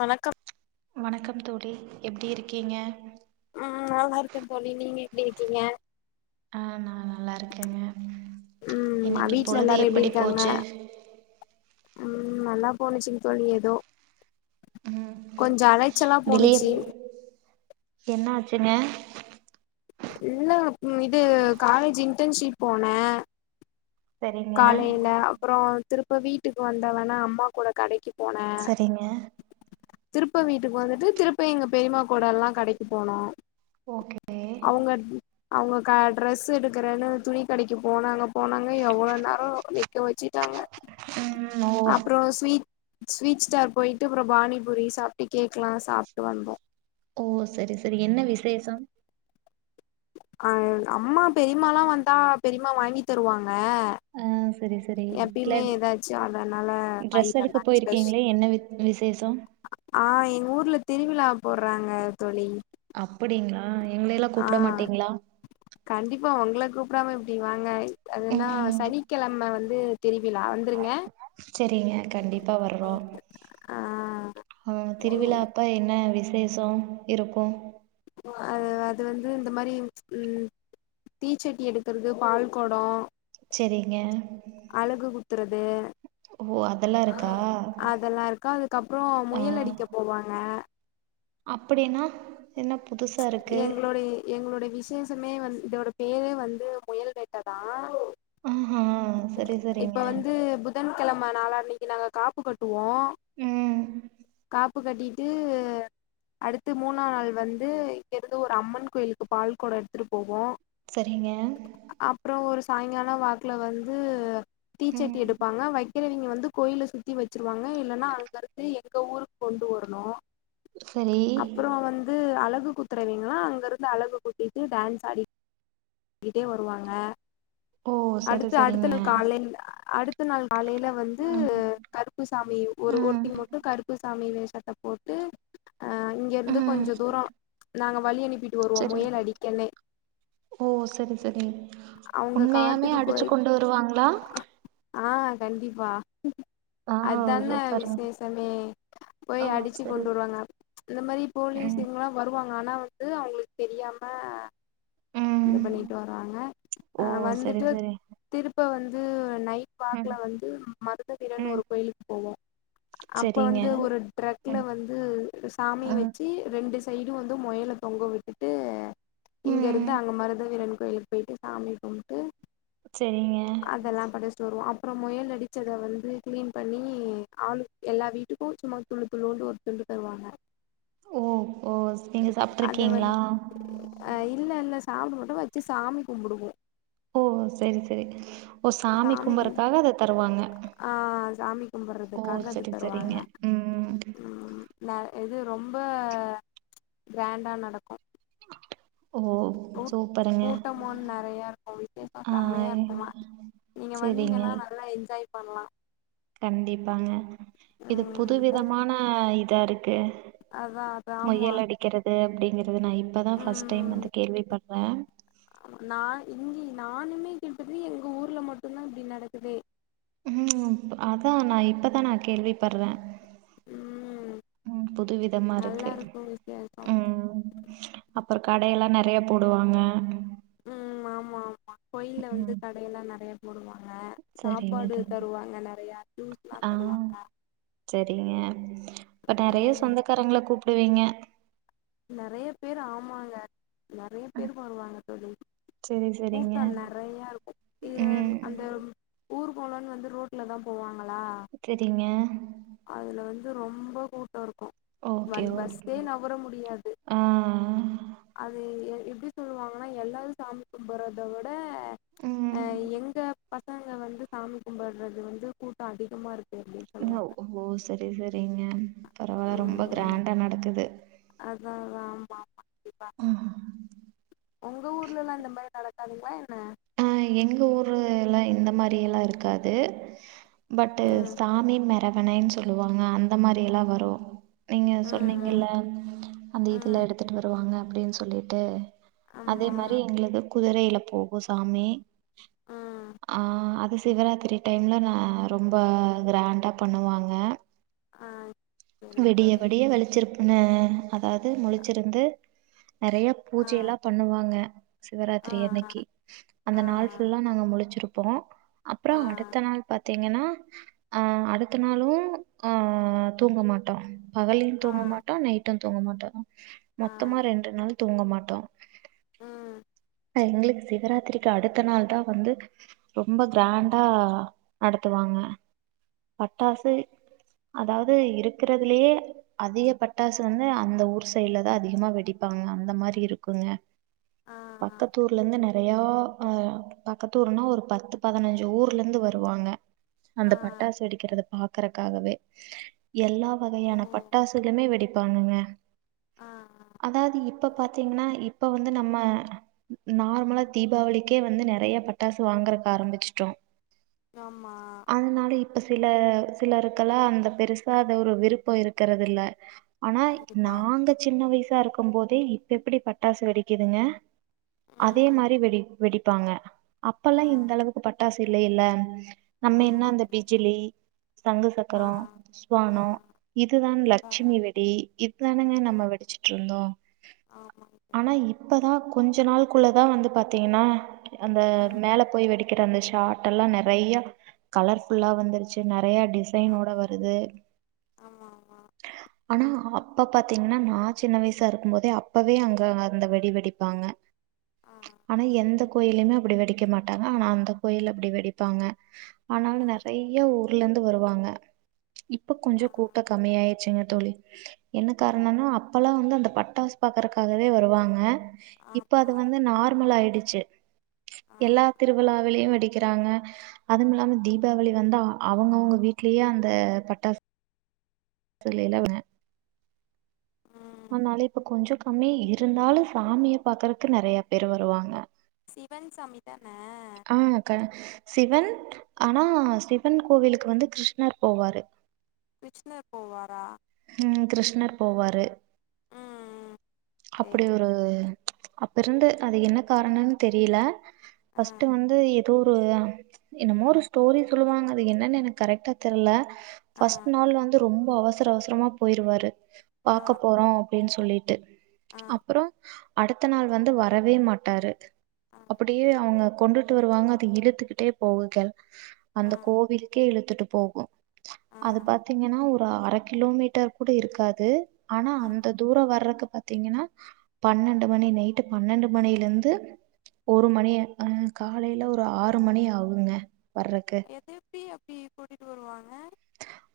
வணக்கம் வணக்கம் தோழி எப்பிடி இருக்கீங்க ஆ நல்லா இருக்கன்னு தோழி நீங்க எப்பிடி இருக்கீங்க ஆ நான் நல்லாருக்கேங்க ம் இன்னிக்கு வீட்ல பொழுது எல்லாரு எப்டி எப்பிடி இருக்காங்க போச்சு ம் நல்லா போச்சுங்க தோழி எதோ ம் கொஞ்ச அலைச்சலா வெளிய போணுச்சு என்ன ஆச்சுங்க இல்ல ம் இது காலேஜ் இன்டர்ன்ஷிப் போன சரிங்க காலையில அப்புறம் திருப்ப வீட்டுக்கு வந்த வெணா அம்மா கூட கடைக்கு போனே சரிங்க திருப்ப வீட்டுக்கு வந்துட்டு திருப்ப எங்க பெரிமா கூட எல்லாம் கடைக்கு போனோ ஓகே அவுங்க அவுங்க க ட்ரெஸ் எடுக்கறேன்னு துணி கடைக்கு போனாங்க போனாங்க எவ்ளோ நே எல்லாரும் நிக்க வச்சுிட்டாங்க ம் ஓ அப்புறம் ஸ்வீட் ஸ்வீட் ஸ்டார் போயிட்டு அப்புறம் பாானிபுரி சாப்ட்டு கேக்லாம் சாப்ட்டு வந்தோ ஓ செரி செரி என்ன விசேஷம் ஆ அம்மா பெரிம்மாலாம் வந்தா பெரிம்மா வாங்கி தருவாங்க ஆ சரி சரி இல்ல எப்பயுமே ஏதாச்சும் அதனால வாங்கி ட்ரெஸ் எடுக்க தந்தாங்க ஸ்பெஷ போயிருக்கீங்களே என்ன வி விசேஷம் ஆ எங்க ஊர்ல திருவிழா போடறாங்க தோழி அப்பிடிங்களா எங்களைல்லாம் ஆ கூப்பிட மாட்டீங்களா கண்டிப்பா உங்கள கூப்பிடாம எப்பிடி வாங்க அதுன்னா ம் சனிக்கிழமை வந்து திருவிழா வந்துருங்க சரிங்க கண்டிப்பா வர்றோம் ஆ ஆ திருவிழா அப்போ என்ன விசேஷம் இருக்கோ அ அது வந்து இந்த மாரி ம் தீச்சட்டி எடுக்கறது பால் கொட செரிங்க அலகு குத்துறது ஓ அதெல்லா இருக்கா அதெல்லாம் இருக்கோ அதுக்கப்பறம் முயல் அடிக்க போவாங்க அப்பிடின்னா என்ன புதுசா இருக்கு எங்களோட எ எங்களோடைய விசேஷமே வந்து இதோட பேரே வந்து முயல் வெட்டதான் ஆஹா சரி இப்ப சரிங்க வந்து புதன்கெழமை நாளா அன்னிக்கு நாங்க கா ப்பு கட்டுவோம் ம் காப்பு கட்டிட்டு அடுத்து மூணா நாள் வந்து இங்கருந்து ஒரு அம்மன் கோயிலுக்கு பால்கொடம் எடுத்துட்டு போவோ செரிங்க அ அப்பறம் ஒரு சாயங்காலம் வாக்குல வந்து டீச்சட்டி ம் எடுப்பாங்க வை க்கிறவீங்க வந்து கோயில சுத்தி வச்சுருவாங்க இல்லைன்னா அங்கருந்து எங்க ஊருக்கு கொண்டு வரணோ சரி அப்புறம் வந்து அலகு குத்துறவீங்களா அங்க இருந்து அலகு குட்டிட்டு டான்ஸ் ஆடி ங்கிட்டே வருவாங்க ஓ சரி அடுத்து அடுத்த சரிங்க நாள் காலைல அடுத்த நாள் காலைல வந்து ம் கருப்பு சாமி ஒரு ம் ஒருத்தி மட்டு கருப்பு சாமி வேஷத்த போட்டு ஆ இங்கெருந்து கொஞ்ச தூர நாங்க வழி அனுப்பிட் செரிங் ஓ செரி செரிங் அவங்க உண்மையால் லுமே காட்டுக்கு அடிச்சு போய் கொண்டு வருவாங்ளா ஆ கண்டிப்பா ஆ அதுதான சூப்பருங்க விசேஷமே போய் ஓ அடிச்சு சரி கொண்டு வருவாங்க இந்த மாரி போலீஸ் ம் இவுங்களா வருவாங்க ஆனா வந்து அவுங்களுக்கு தெரியாம இது ம் பண்ணிட்டு வராங்க ஓ அ சரி வந்துட்டு சரி திருப்ப வந்து நைட் பாக்ல ம் வந்து மருதவீரன்னு ம் ஒரு கோயிலுக்கு போவோ அப்ப சரிங்க வந்து ஒரு ட்ரக்ல ம் வந்து சாமிய ம் வெச்சு ரெண்டு ஸ் சைடு வந்து மொயல தொங்க விட்டுட்டு ம் இங்கெருந் மருதவீரன் கோயிலுக்கு போய்ட்டு சாமி கும்ட்டு சேரிங்க அதெல்லா படச்சுட்டு வருவோ அப்பற மொயல் அடிச்சத வந்து கிளீன் பண்ணி ஆளு எல்லா வீட்டுக்கு சும்மா துழு துழுன்டு ஒரு துண்டு தருவாங்க ஓ ஓ நீங்க அத வந்து சாப்ட்ருக்கீங்ளா அ இல்ல இல்ல சாப்ட மாட்டோ வெச்சு சாமி கும்புடுவோ ஓ சேரி சேரி ஓ சாமி கும்பறக்காக அத தருவாங்க ஆ சாமி ஓ கும்புட்றதுக்காக அது செரி தருவாங்க செரிங்க ம் ம் ந இது ரொம்ப கிராண்டா நடக்கு ஓ கூட் சூப்பருங்க கூட்டமு நெறையா இருக்கு விசேஷ ஆ செம்மயா இருக்குமா நீங்க செரிங்க வந்தீங்கனா நல்லா என்ஜாய் பண்லா கண்டிப்பாங்க இது புது ம் விதமான இதா இருக்கு அதா அதா ஆமா வெக்கிறது அப்டிங்கறது நா இப்ப தா ஃபஸ்ட் டைம் ம் வந்து கேள்விப்பட்றே நா இங்கி நானுமே கேட்டது எங்க ஊர்ல மட்டுந்தா இப்டி நடக்குது ம் அதா நா இப்பதா நா கேள்வி பட்றே ம் ம் புதுவிதமா நல்லா இருக்கு வித்தியாசோ ம் அப்ற கடயெல்லா நெறையா போடுவாங்க ம் ஆமா ஆமா கோயில்ல வந்து ம் கடையெல்லா நெறையா போடுவாங்க சரிங்க சாப்பாடு தோ தருவாங்க நெறையா ஜூஸ்லா தருவாங்க செரிங்க அப்ப நெறைய ம் சொந்தக்காரங்கள கூப்டுவீங்க நெறைய பேர் ஆமாங்க நெறைய பேர் வருவாங்க தோழி சரி சரிங்க கூட்ட நெறையா இருக்கு இதுல ம் அந்த ஊர்கோலனு வந்து ரோட்ல தா போவாங்களா தெரிங்க அதுல வந்து ரொம்ப கூட்ட இருக்கு ஓகே வன் ஓகே பஸ்ஸே நவுர முடியாது ஆ அது எ எப்டி சொல்லுவாங்கனா எல்லாரு சாமி கும்புட்றத விட அ ம் அ எங்க பசங்க வந்து சாமி கும்புட்றது வந்து கூட்ட அதிகமா இருக் ஓ செரி செரிங்க பரவால்ல ரொம்ப ம் கிராண்டா நடக்குது அதா அதா ஆமாம்மா கண்டிப்பா ம் ஒங்க ஊர்லலா இந்த மாரி நடக்காதுங்ளா என்ன ஆ எங்க ஊர்லலா இந்த மாரியெல்லா இருக்காது பட்டு் ம் சாமி மரவனைன் சொல்லுவாங்க அந்த மாரி எல்லா வரு நீங்க ம் சொன்னீங்கல அந்த ம் இதுல ம் எடுத்துட்டு வருவாங்க அப்டினு சொல்லிட்டு அதே ஆமா மாரி எங்களுக்கு குதிரைல போகு சாமி ம் ஆ அது சிவராத்ரி டைம்ல நா ரொம்ப கிராண்டா பண்ணுவாங்க ஆ சரிங்க விடிய தோழி விடிய வெளிச்சருக்குனு அதாவது முழிச்சிருந்து நெறய ஆ பூஜை எல்லா பண்ணுவாங்க ஆ சிவராத்ரியன்னைக்கு அந்த ஆ நாள் ஃபுல்லா நாங்க முழிச்சிருப்போ அப்றோ ஆ ஆ அடுத்த நாள் பாத்தீங்கனா அ அடுத்த நாளு அ தூங்க மாட்டோ பகல்லயு ஆ தூங்க மாட்டோ நைட்டு தூங்க மாட்டோ ஆ ஆ மொத்தமா ரெண்டு நாள் தூங்க மாட்டோ ஆ எங்ளுக்கு சிவராத் ராத்திரிக்கு அடுத்த நாள் தா வந்து ரொம்ப கிராண்டா நடத்துவாங்க பட்டாசு அதாவது இருக்கறதுலயே அதிக பட்டாசு வந்து அந்த ஊர் சைடுல தா அதிகமா வெடிப்பாங்க அந்த மாரி இருக்குங்க ஆ ஆ பக்கத் ஊர்ல இருந்து நெ றய ஆ பக்கத்து ஊர்ன்னா ஒரு பத்து பதினஞ்சு ஊர்ல இருந்து வருவாங்க அந்த ஆ பட்டாசு வெடிக்குறத பாக்கறக்காகவே எல்லா ஓ வகையான பட்டாசுகளுமே வெடிப்பாங்கங்க ஆ அதாது இப்ப பாத்தீங்கனா இப்ப வந்து நம்ம நார்மலா தீபாவளிக்கே வந்து நெறய பட்டாசு வாங்கறக் ஆரம்பிச்சுட்டோ ஆமா அதனால இப்ப சில சிலருக்கெலா அந்த பெருசா அது ஒரு விருப்ப இருக்குறது இல்ல ஆனா கண்டிப்பா நாங்க சின்ன வயசா இருக்கு போதே இப்ப எப்டி பட்டாசு வெடிக்குதுங்க அதே ம் மாரி வெடி வெடிப்பாங்க அப்பல்லா ஆ இந்த அளவுக்கு பட்டாசு இல்லைல்ல நம்ம என்ன ஆமா அந்த கண்டிப்பா பிஜ்லி சங்கு சக்கர ஆ புஷ்வான ஆ இதுதா அப்பாவா லட்சுமி வெடி இதுதானுங்க நம்ம ம் வெடிச்சிட் இருந்தோ ஆமாங்க தோழி ஆனா இப் ப்பதா கொஞசோ நாள்குள்ளதா வந்து பாத்தீங்கனா அந்த மேல போய் வெடி க்குற அந்த ஷார்ட் எல்லா நெறய கலர் ஃபுல்லா வந்துருச்சு நெறய டிசைனோட வருது ஆமா ஆனா அப்ப பாத்தீங்கனா நா சின்ன வயசா இருக்கு போதே அப்பவே அங்க அந்த வெடி வெடிப்பாங்க ஆ ஆனா எந்த கோயில்லயுமே அப்டி வெடிக்க மாட்டாங்க ஆனா அந்த கோயில்ல அப்டி வெடிப்பாங்க ஆனாலு நெறய ஊர்ல இருந்து வருவாங்க இப்ப கொஞ்சோ கூட்ட கம்மியாயிடுச்சுங்க தோழி என்ன காரணம்னா அப்பெல்லா வந்து அந்த பட்டாசு பாக்கறக்காகவே வருவாங்க ஆமா இப்ப ஆமா அது வந்து நார் மல் ஆயிடுச்சு ஆ எல்லா திருவிழாவிலயு வெடிக் கிறாங்க அது இல்லாம தீபாளி வந்தா அவங்க அவங்க வீட்லயே அந்த பட்டாசு தெரியலங்க அதனால இப்ப கொஞ்சோ கம்மியா இருந்தாலு சாமிய பாக்குறக்கு நெறய பேரு வருவாங்க சிவன் சாமிதான ஆ சிவன் ஆனா சிவன் கோவிலுக்கு வந்து கிருஷ்ணர் போவாரு விச்சுனர் போவாரா ம் கிருஷ்ணர் போவாரு ம் அப்டி சரிங்க ஒரு தோழி அப்ப இருந்து அது என்ன காரணம்ன்னு தெரியல ஆ ஃபஸ்ட் வந்து அது ஒரு என்னமோ ஒரு ஸ்டோரி சொல்லுவாங்க அது என்னன்னு எனக்கு கரெக்டா தெர்ல ஆ ஃபர்ஸ்ட் நாள் வந்து ரொம்ப அவசர அவசரமா போயிருவாரு ஆ பாக்க போறோ அப்டின்னு சொல்லிட்டு ஆ அப்பறோ அடுத்த நாள் வந்து வரவே மாட்டாரு ஆ அப்டியே அவங்க கொண்டுட்டு வருவாங்க அது இழுத்துக்கிட்டே போகுது ஆ அந்த கோவிலுக்கே இழுத்துட்டு போகு ஆ அது பாத்தீங்கன்னா ஒரு அர கிலோமீட்டர் கூட இருக்காது ஆனா ஆ அந்த தூரோ வரக்கு பாத் பாத்தீங்கன்னா பன்னெண்டு மணி நைட்டு பன்னெண்டு மணில இருந்து ஒரு மணி காலைல ஒரு ஆறு மணி ஆகுங்க வர்றக்கு எது எப்டி அப்டி கூட்டிட்டு வருவாங்க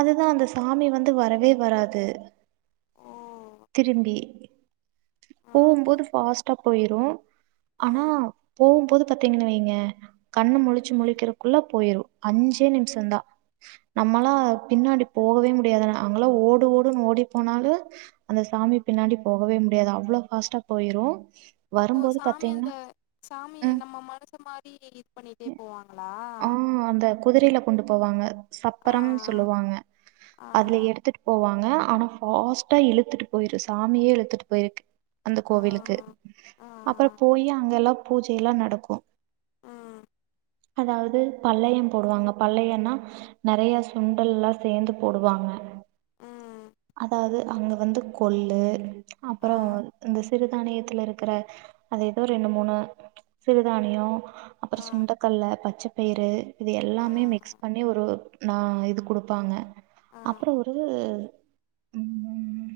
அதுதா அந்த சாமி வந்து வரவே வராது ஓ திரும்பி ஆ போம்போது ஃபாஸ்டா போயிரு ஆ ஆனா ம் போம்போது பாத்தீங்கனு வைங்க கண்ணு முழிச்சு முழிக்கிறதுக்குள்ள போயிரு அஞ்சே நிமிஷோ தா நம்மளா பின்னாடி போகவே முடியாது அங்கல்லா ஓடு ஓடுன்னு ஓடி போனாலு அந்த சாமி பின்னாடி போகவே முடியாது அவ்ளோ ஃபாஸ்ட்டா போயிரு இப்போ வரும்போது சாமி பாத்தீங்கன்னா அந்த சாமி ம் நம்ம மனுஷே மாரி பண்ணிட்டே போவாங்களா குதிரைல கொண்டு போவாங்க ஆ சப்பரம்னு சொல்லுவாங்க ஆ அதுல எடுத்துட்டு போவாங்க ஆனா ஃபாஸ்ட்டா இழுத்துட்டு போயிரு சாமியே இழுத்துட்டு போயிருக்கு அந்த ஆ கோவிலுக்கு ஆ அப்பறோ போயி அங்க எல்லா பூஜை எல்லா நடக்கு ஆ அதாவது பல்லயோ போடுவாங்க பல்லயோனா நெறைய சுண்டல்லா சேந்து போடுவாங்க ம் அதாவது அங்க வந்து கொள்ளு ஆ அப்பறோ இந்த சிறுதானியத்தில இருக்கிற அது ஏதோ ரெண்டு மூணு சிறுதானியோ அப்றோ ஆ சுண்டக்கல்ல பச்சபயிறு இது ஆ எல்லாமே மிக்ஸ் பண்ணி ஒரு நா இது குடுப்பாங்க ஆ அப்றோ ஒரு ம்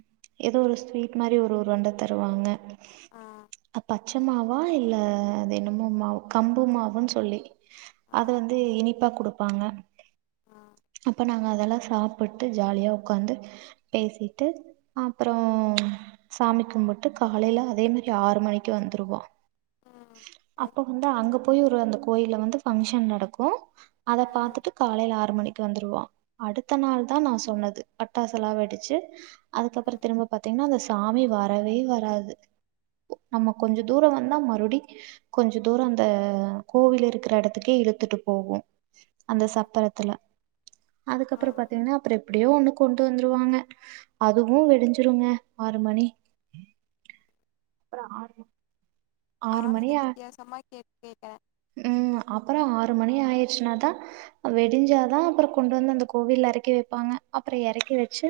ஏதோ ஒரு ஸ்வீட் மாரி ஒரு ஒரு உருண்ட தருவாங்க ஆ பச்ச மாவா இல்ல அது என்னமோ மாவு கம்பு மாவுன்னு சொல்லி அத வந்து இனிப்பா குடுப்பாங்க அப்ப நாங்க அதெல்லா சாப் புட்டு ஜாலியா உக்காந்து பேசிட்டு அப்றோ சாமி கும்பிட்டு காலையில அதே மாரி ஆறு மணிக்கு வந்துருவோ உ- அப்ப வந்து அங்க போய் ஒரு அந்த கோயில வந்து பங்க்ஷன் நடக்கு அத பாத்துட்டு காலையில ஆறு மணி க்கு வந்துருவோ அடுத்த நாள் தா நா சொன்னது பட்டாசுலா வெடிச்சி அதுக்கப்பறோ திரும்ப பாத்தீங்கன்னா அந்த சாமி வரவே வராது நம்ம கொஞ்சோ தூரோ வந்தா மறுபடி கொஞ்சோ தூரோ அந்த கோவில் இருக் இருக்கிற இடத்துக்கே இழுத்துட்டு போகு அந்த சப்பரத்துல ஆ அதுக்கப்பறோ பாத்தீங்கன்னா அப்றோ எப்டியோ ஒண்ணு கொண்டு வந்துருவாங்க அதுவு வெடிஞ்சிருங்க ஆறு மணி அப்றோ ஆறு மணி ஆறு நானு இத ஆ வித்தியாசமா கே கேட்ட ம் அப்பறோ ஆறு மணி ஆயிருச்சினாதா வெடிஞ்சாதா அப்றோ கொண்டு வந்து அந்த கோவில்ல இறக்கி வைப்பாங்க அப்ற இறக்கி வச்சு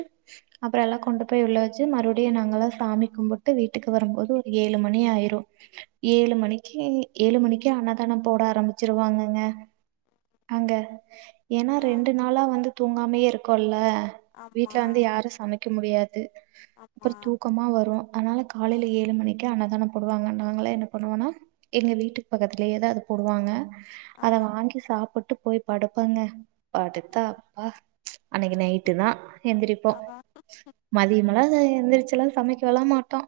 அப்றோ எல்லா கொண்டு போய் உள்ள வச்சி மறுபடியு நாங்கல்லா சாமி கும்பிட்டு வீட்டுக்கு வரும்போது ஒரு ஏழு மணி ஆயிரு ஏழு மணிக்கி ஏழு மணிக்கு அன்னதானம் போட ஆரம்பிச்சிருவாங்கங்க அங்க ஏன்னா ஆ ரெண்டு நாளா வந்து தூங்காமே இருக்கோல்ல ஆமா வீட்ல வந்து யாரு சமைக்க முடியாது அப்றோ ஆமா தூக்கமா வரு அனால ஆ காலையில ஏழு மணிக்கு அன்னதானம் போடுவாங்க நாங்கள என்ன பண்ணுவோனா எங்க வீட்டு பக்கத்திலயேதா அத போடுவாங்க ஆ அத வாங்கி சாப் போட்டு போய் படுப்போங்க படுத்தா ம் அப்பா அன்னைக்கு நைட்டு தா எந்திரிப்போ அதா மதியமலா எந்திரிச்சல்லா சமைக்க இல்ல மாட்டோ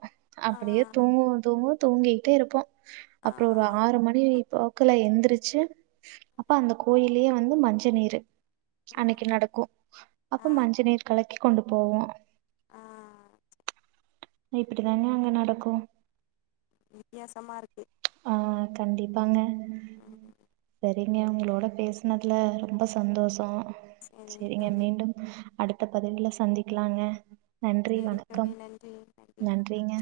ஆ அப்டியே தூங்குவோ தூங்குவோ தூங்கிட்டே இருப்போ ஆ அப்றோ ஒரு ஆறு மணி போக்குல எந்திரிச்சு அப்போ அந்த கோயிலயே வந்து மஞ்ச நீரு அன்னைக்கு ம் நடக்கு அப்போ ஆ மஞ்ச நீர் கலக்கி கொண்டு போவோ ஆ இப்டி தாங்க அங்க நடக்கு வித்தியாசமா இருக்கு ஆ கண்டிப்பாங்க ம் ம் செரிங்க உங்களோட பேசனதுல ரொம்ப சந்தோஷோ சரிங்க செரிங்க தோழி மீண்டும் அடுத்த பதிவில சந்திக்லாங்க நன்றி சரி தோழி வணக்கம் நன்றி நன்றி வணக்கம் நன்றிங்க